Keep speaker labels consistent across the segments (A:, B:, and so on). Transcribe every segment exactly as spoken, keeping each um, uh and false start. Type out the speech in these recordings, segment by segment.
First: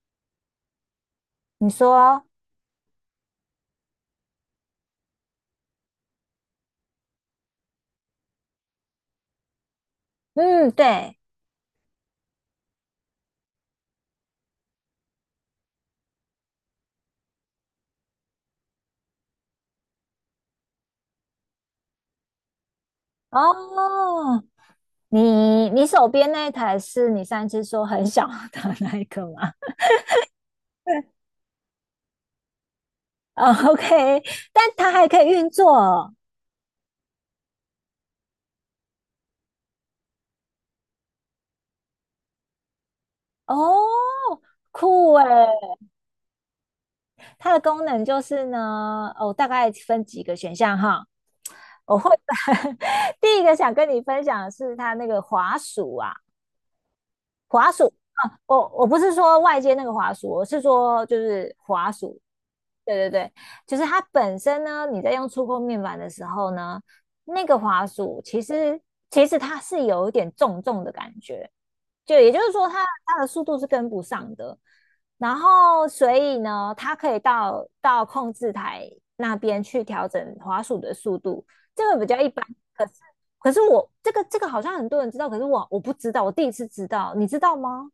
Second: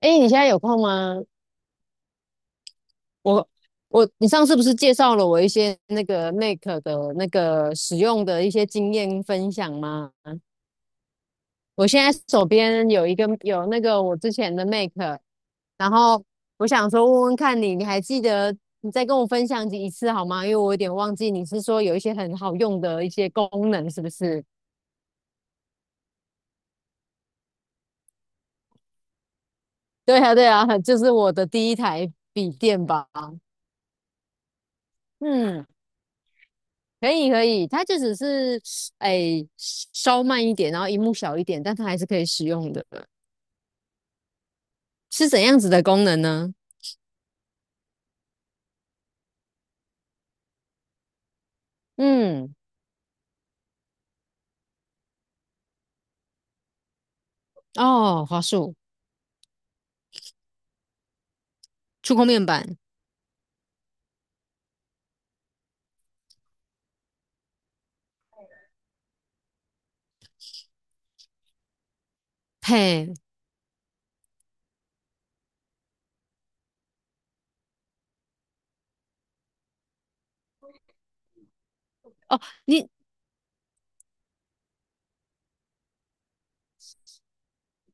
A: 哎，你现在有空吗？
B: 你说，
A: 我我，你上次不是介绍了我一些那个 m a k e 的那个使用的一些经验分享吗？
B: 嗯，对，
A: 我现在手边有一个有那个我之前的 m a k e， 然后我想说问问看你，你还记得你再跟我分享一次好吗？因为我有点忘记，你是说有一些很好用的一些功能，是不
B: 哦，
A: 是？
B: 你你手边那一台是你上一次说很小的那一个吗？
A: 对啊，对啊，就是我的第一台笔电吧。
B: 哦 o k。 但它还可以运
A: 嗯。
B: 作哦？
A: 可以可以，它就只是哎稍慢一点，然后荧幕小一点，但它还是可以使用的。
B: 哦，酷
A: 是怎
B: 诶，
A: 样子的功能呢？
B: 它的功能就是呢，哦，大概分几个选项哈，我会
A: 嗯，
B: 第一个想跟你分享的是它那个滑鼠啊，滑鼠。
A: 哦，
B: 啊，
A: 华
B: 我
A: 硕
B: 我不是说外接那个滑鼠，我是说就是滑
A: 触
B: 鼠，
A: 控面板，
B: 对对对，就是它本身呢，你在用触控面板的时候呢，那个滑鼠其实其实它是有一点重重的感觉，就也就是说它
A: 嘿，
B: 它的速度是跟不上的。然后所以呢，它可以到到控制台那边去调整滑鼠的速度，这个比较一
A: 哦，
B: 般。可
A: 你
B: 是可是我这个这个好像很多人知道，可是我我不知道，我第一次知道，你知道吗？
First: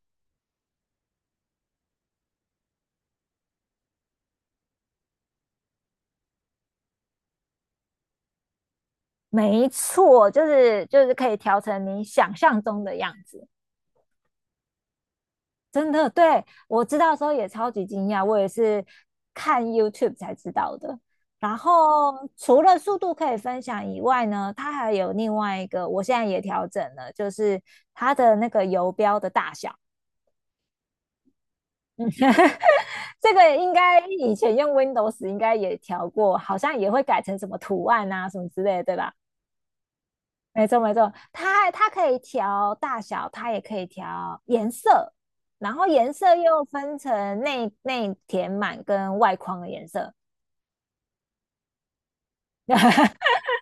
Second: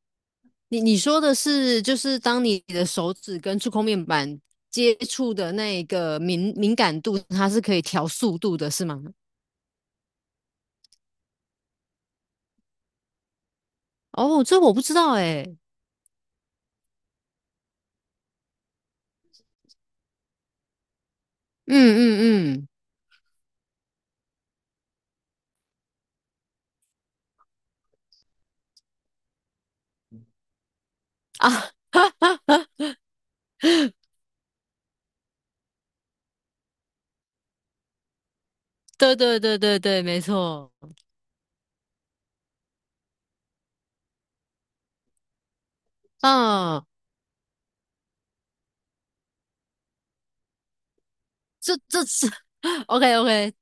A: 你你说的是就是当你的手指跟触控面板接触的那个敏敏感度，它是可以调速度的，是吗？
B: 没错，就是就是可以调成你想象中的样子。
A: 哦，这我不知道哎。
B: 真的，对，我知道的时候也超级惊讶，我也是看 YouTube 才知道的。然
A: 嗯
B: 后
A: 嗯
B: 除
A: 嗯，
B: 了速度可以分享以外呢，它还有另外一个，我现在也调整了，就是它的那个游标的大小。
A: 啊，
B: 嗯 这个应该以前用 Windows 应该也调过，好像也会改成什么图案啊什么之类的，对吧？
A: 对对对对对，没
B: 没
A: 错。
B: 错没错，它它可以调大小，它也可以调颜色，然后颜色又
A: 嗯，
B: 分成内内填满跟外框的颜色。
A: 这这是 OK OK，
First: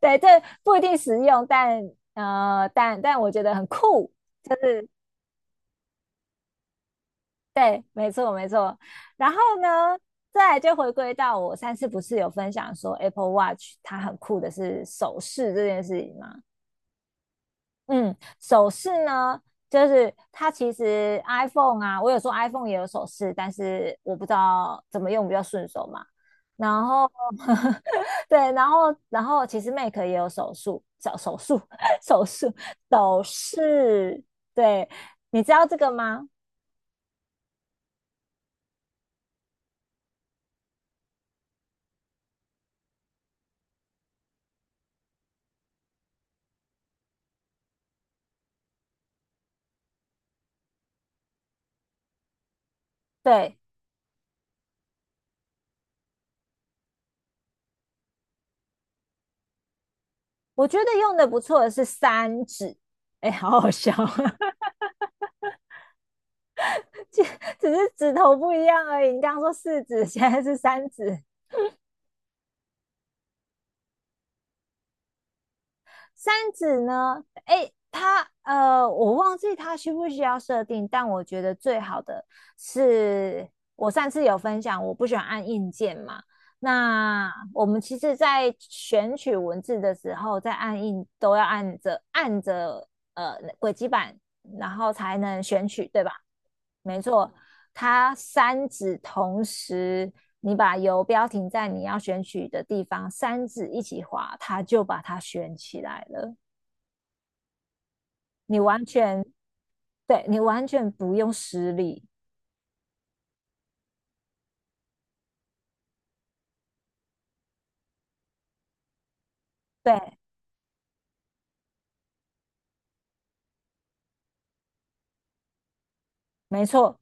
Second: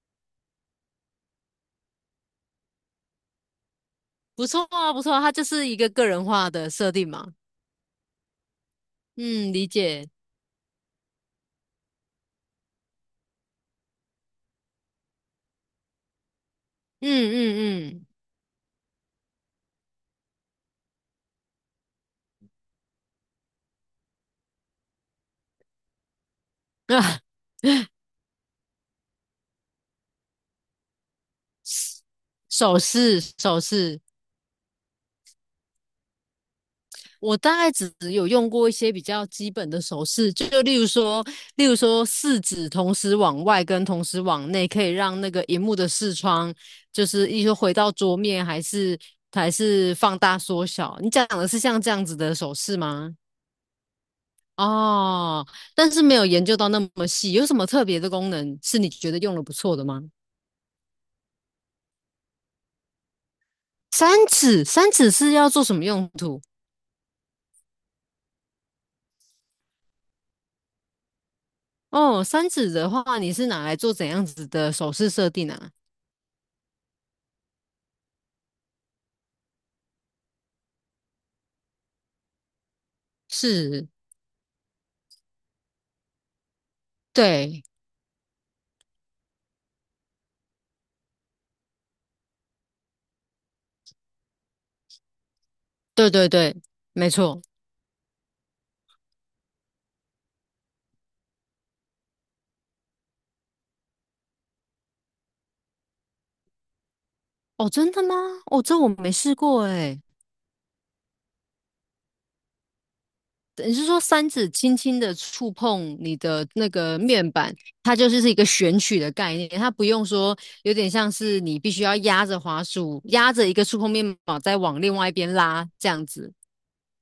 B: 对，这不一定实用，但呃，但但我觉得很酷。
A: 不错啊，不错啊，它就是一个个人化的设定嘛。
B: 对，没错没错。然后
A: 嗯，理
B: 呢，
A: 解。
B: 再来就回归到我上次不是有分享说 Apple Watch 它很酷的是手势这件事情吗？
A: 嗯嗯
B: 嗯，手饰呢，就是它其实 iPhone 啊，我有说 iPhone 也有手饰，但是我不知道怎么用比较顺手嘛。然
A: 嗯，
B: 后，
A: 啊，
B: 对，然后，然后其实 Mac 也有手术，手手术，手术，
A: 手
B: 手
A: 势手势，
B: 势，对，你知道这个吗？
A: 我大概只有用过一些比较基本的手势，就例如说，例如说四指同时往外跟同时往内，可以让那个荧幕的视窗就是一直回到桌面，还是还是放大缩小。你讲的是像这样子的手势吗？
B: 对，
A: 哦，但是没有研究到那么细，有什么特别的功能是你觉得用的不错的吗？
B: 我觉得用的不错的是三指，哎，好好笑啊，
A: 三指，三指是要做什么用途？
B: 只是指头不一样而已。你刚刚说四指，现在是三指。
A: 哦，三指的话，你是拿来做怎样子的手势设定啊？
B: 三指呢？哎，它呃，我忘记它需不需要设定，但我觉得最好的是
A: 是，
B: 我上次有分享，我不喜欢按硬件嘛。那
A: 对，
B: 我们其实，在选取文字的时候，在按印都要按着按着呃轨迹板，然后才能选取，对
A: 对
B: 吧？
A: 对对，
B: 没
A: 没
B: 错，
A: 错。
B: 它三指同时，你把游标停在你要选取的地方，三指一起滑，它就把它选起来了。
A: 哦，真的吗？
B: 你
A: 哦，这
B: 完
A: 我没
B: 全
A: 试过诶。
B: 对你完全不用施力，
A: 你是说三指轻轻的触碰你的那个面板，它就是是一个选取的概念，它不用
B: 对，
A: 说有点像是你必须要压着滑鼠，压着一个触碰面板再往另外一边拉这样子。
B: 没错，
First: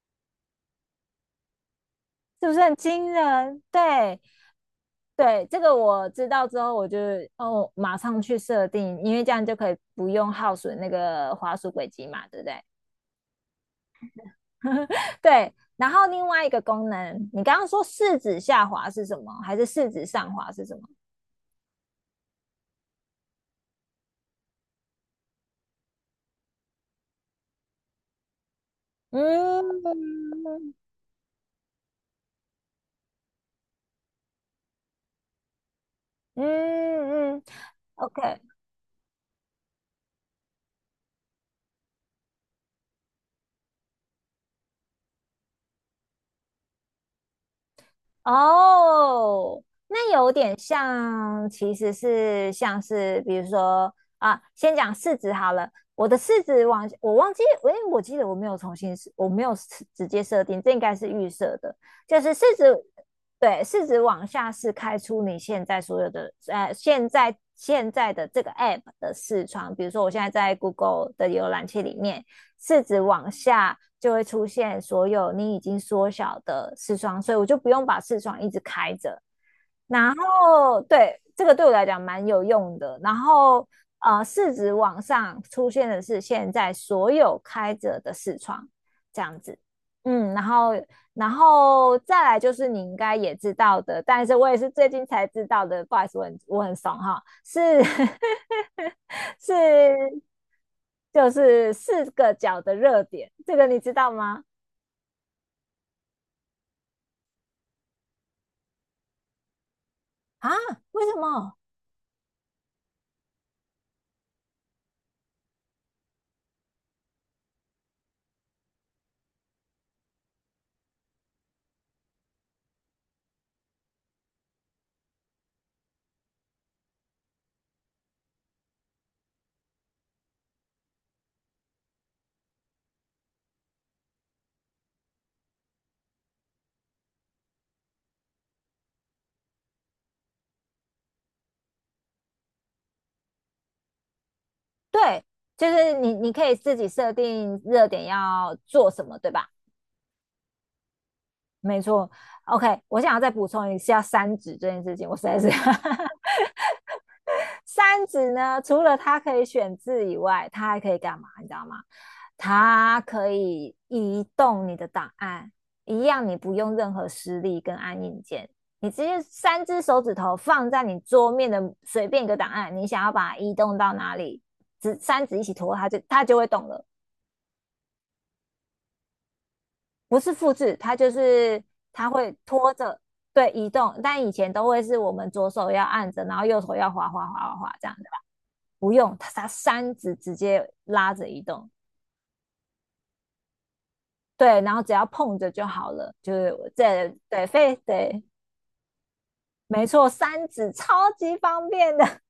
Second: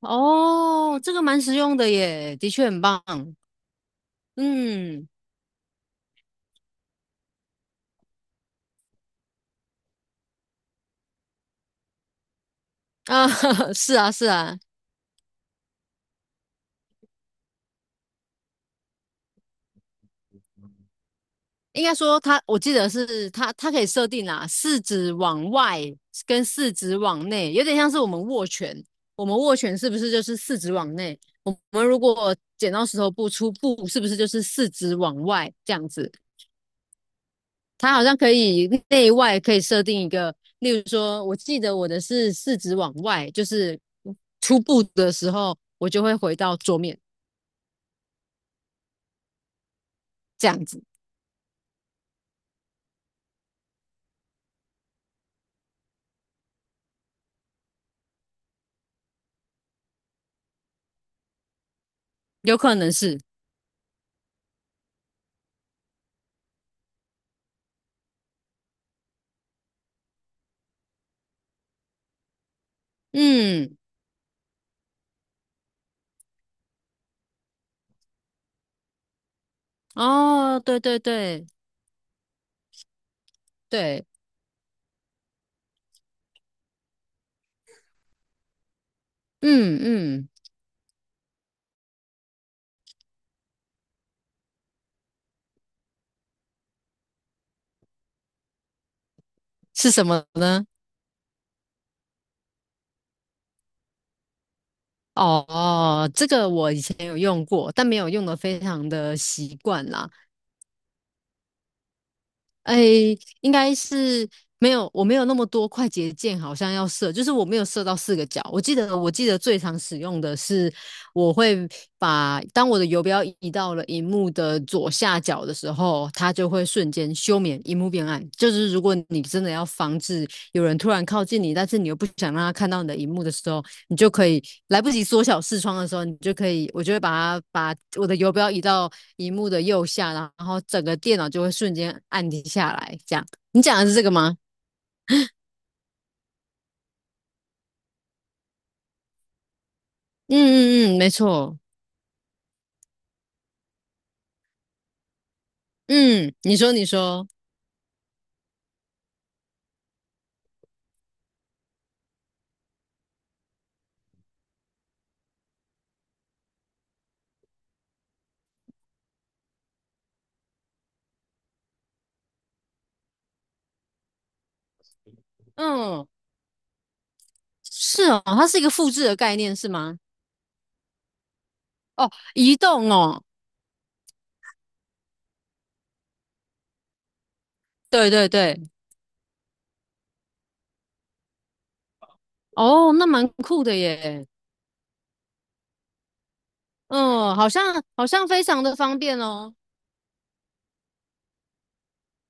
A: 哦，这个蛮实用的耶，
B: 是
A: 的
B: 不是
A: 确
B: 很
A: 很棒。
B: 惊人？对
A: 嗯，
B: 对，这个我知道之后，我就哦马上去设定，因为这样就可以不用耗损那个滑鼠轨迹嘛，对不对？
A: 啊，是啊，是啊，
B: 对，然后另外一个功能，你刚刚说四指下滑是什么？还是四指上滑是什么？
A: 应该说它，我记得是它，它可以设定啦，四指往外跟四指往内，有点像是我们握拳，我们握拳是不是就
B: 嗯
A: 是四指往内？我们如果剪刀石头布出布，是不是就是四指往外这样子？
B: 嗯嗯
A: 它好像可
B: ，OK,
A: 以内外可以设定一个，例如说，我记得我的是四指往外，就是出布的时候，我就会回到桌面
B: 哦，那有
A: 这
B: 点
A: 样子，
B: 像，其实是像是，比如说啊，先讲市值好了。我的市值往，我忘记，诶，我记得我没有重新设，我没有设直接设定，这应该是预设的，就是市
A: 有
B: 值，
A: 可能是，
B: 对，市值往下是开出你现在所有的，呃，现在现在的这个 app 的视窗，比如说我现在在 Google 的浏览器里面。四指往下
A: 嗯，
B: 就会出现所有你已经缩小的视窗，所以我就不用把视窗一直开着，然
A: 哦，对
B: 后
A: 对
B: 对这
A: 对
B: 个对我来讲蛮有用的。然后
A: 对。
B: 呃，市值往上出现的是现在所有开着的视窗这样子，
A: 嗯嗯，
B: 嗯，然后然后再来就是你应该也知道的，但是我也是最近才知道的，不好意思，我很我很怂哈，是
A: 是什
B: 是
A: 么呢？
B: 就是四个角的热点，这个你知道吗？
A: 哦，这个我以前有用过，但没有用的非常的习惯啦。
B: 啊，为什么？
A: 哎，应该是没有，我没有那么多快捷键，好像要设，就是我没有设到四个角。我记得，我记得最常使用的是，我会把当我的游标移到了荧幕的左下角的时候，它就会瞬间休眠，荧幕变暗。就是如果你真的要防止有人突然靠近你，但是你又不想让他看到你的荧幕的时候。你就可以来不及缩小视窗的时候，你就可以，我就会把它把我的游标移到荧幕的右下，然后整个电脑就会瞬间按停下来。这样，你讲的是这个吗？
B: 对，就是你你可以自己设定热点要做什么，对吧？
A: 嗯嗯嗯，没错。
B: 没错，OK,我想要再补充一下三指这件事情，我实在是
A: 嗯，你说你说，
B: 三指呢，除了它可以选字以外，它还可以干嘛？你知道吗？它可以移动你的档案，一样你不用任何实力跟按硬件，你直接三只手指头放在你桌面的随便一个档案，你想要把它移动到哪里，只三指一起拖，它就
A: 嗯，
B: 它就会动了。
A: 是哦，它是一个复制的概念是吗？
B: 不是复制，它就是它
A: 哦，
B: 会
A: 移
B: 拖
A: 动
B: 着
A: 哦，
B: 对移动，但以前都会是我们左手要按着，然后右手要滑滑滑滑滑这样对
A: 对
B: 吧？
A: 对对，
B: 不用，它它三指直接拉着移动，
A: 哦，那蛮酷的耶。
B: 对，然后只要碰着就好了，就是这
A: 嗯，
B: 对
A: 好
B: 非
A: 像好
B: 对，
A: 像非常的方便哦。
B: 没错，三指超级方便的，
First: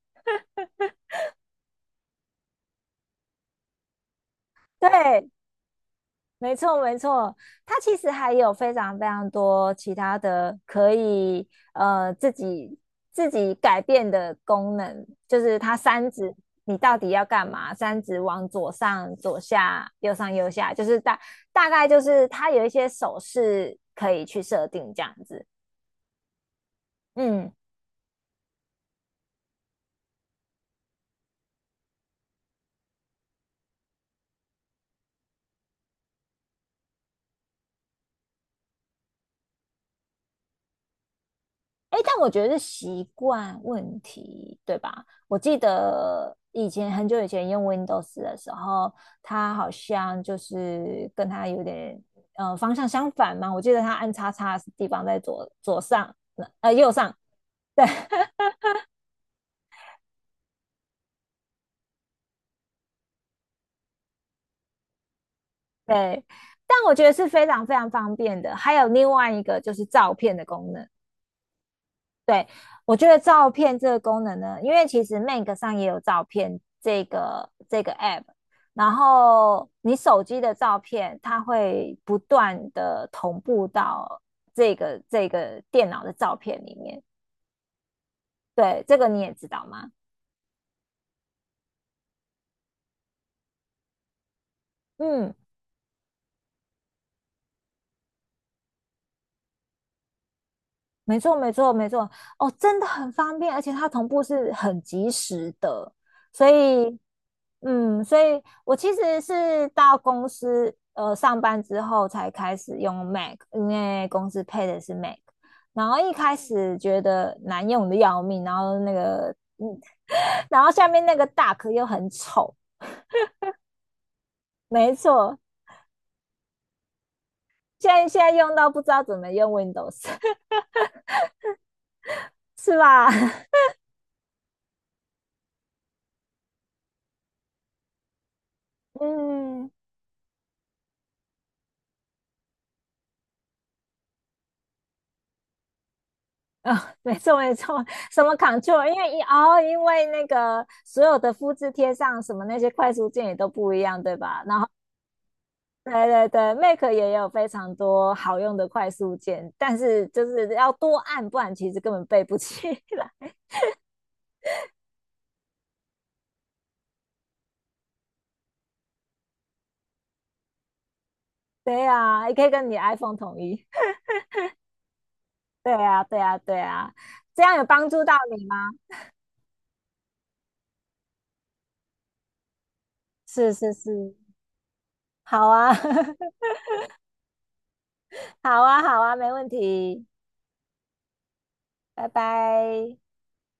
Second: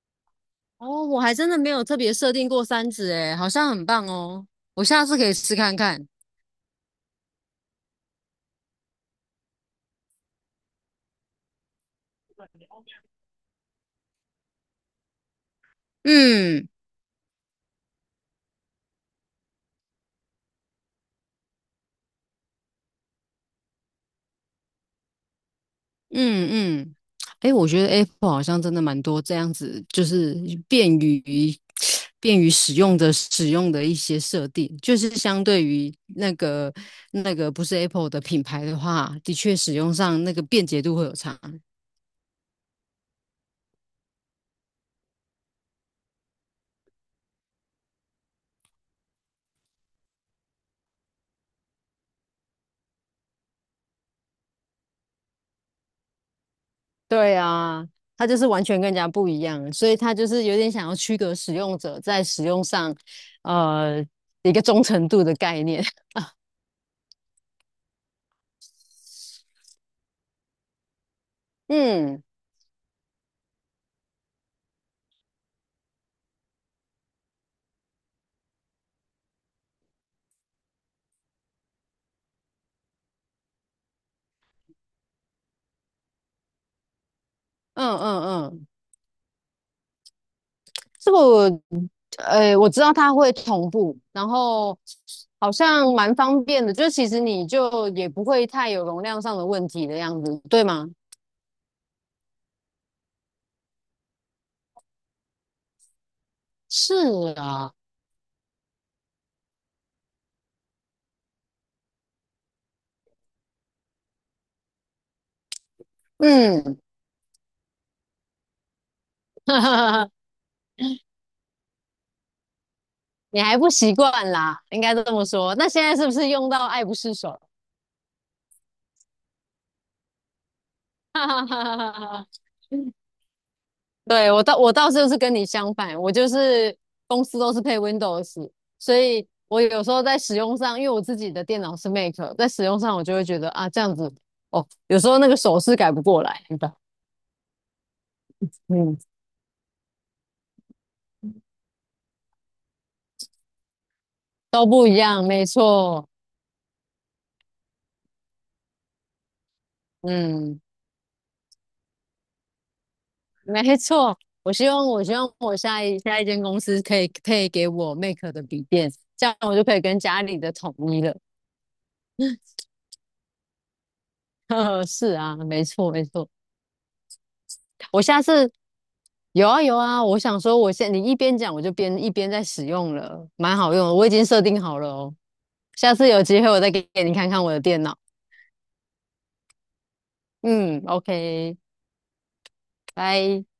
A: 哦，我还真的没有特别设定过三指诶，好像很棒哦。我下次可
B: 对，
A: 以试看看。
B: 没错，没错，它其实还有非常非常多其他的可以呃自己自己改变的功能，就是它三指
A: 嗯
B: 你到底要干嘛？三指往左上、左下、右上、右下，就是大大概就是它有一些手势可以去设定这样子。
A: 嗯嗯，
B: 嗯，
A: 哎，我觉得 Apple 好像真的蛮多这样子，就是便于 便于使用的使用的一些设定，就是相对于那个那个不是 Apple 的品牌的话，的确使用上那个便捷度会有差。
B: 哎，但我觉得是习惯问题，对吧？我记得以前很久以前用 Windows 的时候，它好像就是跟它有点呃方向相反嘛。我记得它按叉叉的地方在左左上，呃右上，
A: 对
B: 对
A: 啊，它 就是完全跟人家不一样，所以它就是有点想要区隔使用者在使用上，呃，一个忠诚度的概念。
B: 对。但我觉得是非常非常方便的。还有另外一个就是照片的功能，
A: 嗯
B: 对，我觉得照片这个功能呢，因为其实 m a c 上也有照片这个这个 app,然后你手机的照片，它会不断的同步到这个这个电脑的照片里面。
A: 嗯嗯嗯。
B: 对，这个你也知道吗？
A: 这个我呃我知道它会同步，然后
B: 嗯，
A: 好像蛮方便的，就其实你就也不会太有容量上的问题的样子，对吗？
B: 没错，没错，没错。哦，真的很方便，而且它同步是很及时的，所以
A: 是啊，
B: 嗯，所以我其实是到公司呃上班之后才开始用 Mac,因为公司配的是 Mac。然后一开始
A: 嗯，
B: 觉得难用的要命，然后那个嗯，然后下面那个 Dock 又很丑，
A: 你还不习惯啦，应
B: 没
A: 该这么
B: 错，
A: 说。那现在是不是用到爱不释手？
B: 现在现在用到不知道怎么用 Windows,
A: 哈哈哈哈哈。
B: 是 吧？
A: 对，我倒我倒是就是跟你相反，我就是公司都是配 Windows，所 以我
B: 嗯。
A: 有时候在使用上，因为我自己的电脑是 Mac，在使用上我就会觉得啊这样子哦，有时候那个手势改不过来，对吧？
B: 啊、没错没错，什么 Control,因
A: 嗯，
B: 为一哦，因为那个所有的复制贴上什么那些快速键也都不一样，对吧？然
A: 都
B: 后。
A: 不一样，没
B: 对
A: 错，
B: 对对，Mac 也有非常多好用的快速键，但是就是
A: 嗯，
B: 要多按，不然其实根本背不起来。
A: 没错。我希望我希望我下一下一间公司可以配给我 Mac 的笔电，这样我就可以跟家里的统一了。
B: 对呀、也可以跟你 iPhone 统一。
A: 呵呵，是啊，没
B: 对
A: 错
B: 啊，
A: 没
B: 对
A: 错。
B: 啊，对啊，这样有帮
A: 我
B: 助到
A: 下
B: 你
A: 次
B: 吗？
A: 有啊有啊，我想说，我现你一边讲，我就边一边在使用了，
B: 是
A: 蛮
B: 是
A: 好用的我已
B: 是，
A: 经设定好了哦。
B: 好啊，
A: 下次有机 会我再给给你看看我的电脑。
B: 好啊，好啊，没问题，
A: 嗯，OK，
B: 拜拜。
A: 拜。